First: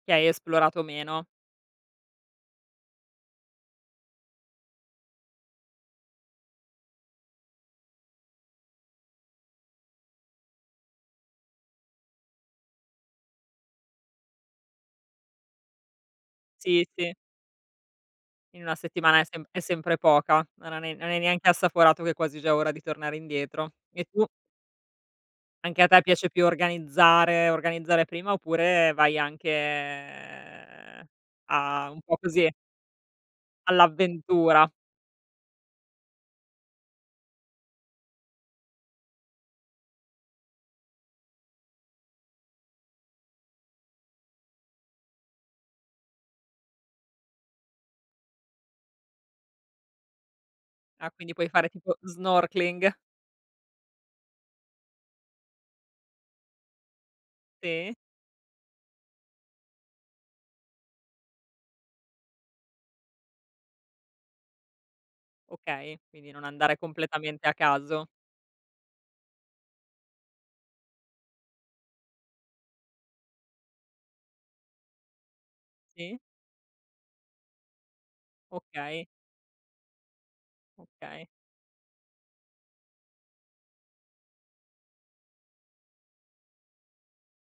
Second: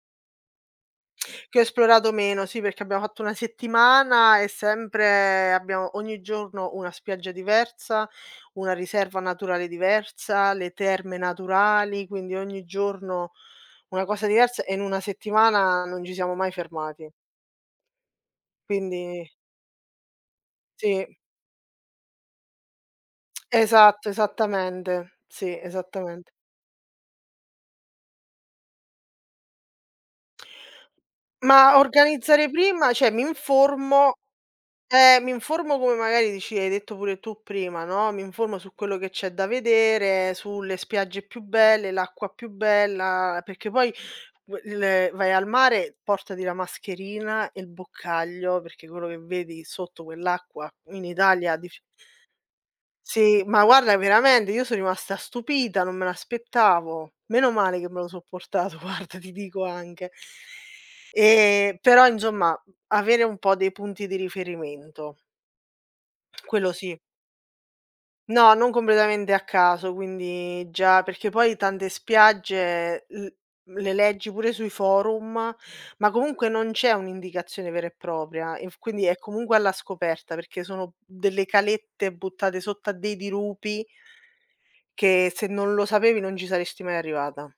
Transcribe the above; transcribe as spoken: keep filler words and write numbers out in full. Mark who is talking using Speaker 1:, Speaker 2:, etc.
Speaker 1: Che hai esplorato meno.
Speaker 2: Che ho esplorato meno, sì perché abbiamo fatto una settimana e sempre abbiamo ogni giorno una spiaggia diversa, una riserva naturale diversa, le terme naturali. Quindi ogni giorno una cosa diversa e in una settimana non gi siamo mai
Speaker 1: Sì
Speaker 2: fermati.
Speaker 1: sì. In una settimana è
Speaker 2: Quindi
Speaker 1: sempr è sempre poca. Non hai ne non
Speaker 2: Sì.
Speaker 1: hai neanche assaporato che è quasi già ora di tornare indietro. E
Speaker 2: Esatto,
Speaker 1: tu?
Speaker 2: esattamente, sì,
Speaker 1: Anche a te
Speaker 2: esattamente.
Speaker 1: piace più organizzare organizzare prima oppure vai anche, ehm,
Speaker 2: Mah,
Speaker 1: a un po'
Speaker 2: organizzare
Speaker 1: così
Speaker 2: prima ceh mi informo
Speaker 1: all'avventura?
Speaker 2: eh, mi informo come magari dici hai detto pure tu prima, no, mi informo su quello che c'è da vedere, sulle spiagge più belle, l'acqua più bella. Perché poi il vai al mare, portati la mascherina e il boccaglio, perché quello che vedi sotto quell'acqua in
Speaker 1: Ah quindi puoi
Speaker 2: Italia
Speaker 1: fare
Speaker 2: diff
Speaker 1: tipo snorkeling?
Speaker 2: Sì, ma guarda veramende, io so rimasta stupita, non me l'aspettavo. Meno male che
Speaker 1: Sì.
Speaker 2: me lo so portato guarda, ti dico anche. E però inzomma avere un po' dei punti di riferimento.
Speaker 1: Okay, quindi non
Speaker 2: Quello
Speaker 1: andare
Speaker 2: sì.
Speaker 1: completamente a caso.
Speaker 2: No, non combledamente a caso, quindi già perché poi tante spiagge l le leggi pure sui forum ma
Speaker 1: Sì.
Speaker 2: comunque non c'è un'indicazione vera e propria, inf quindi
Speaker 1: Okay.
Speaker 2: è comunque alla scoperta perché sono mhmm,
Speaker 1: Okay.
Speaker 2: delle calette buttate sotto a dei dirupi che se non lo sapevi non ci saresti mai arrivata.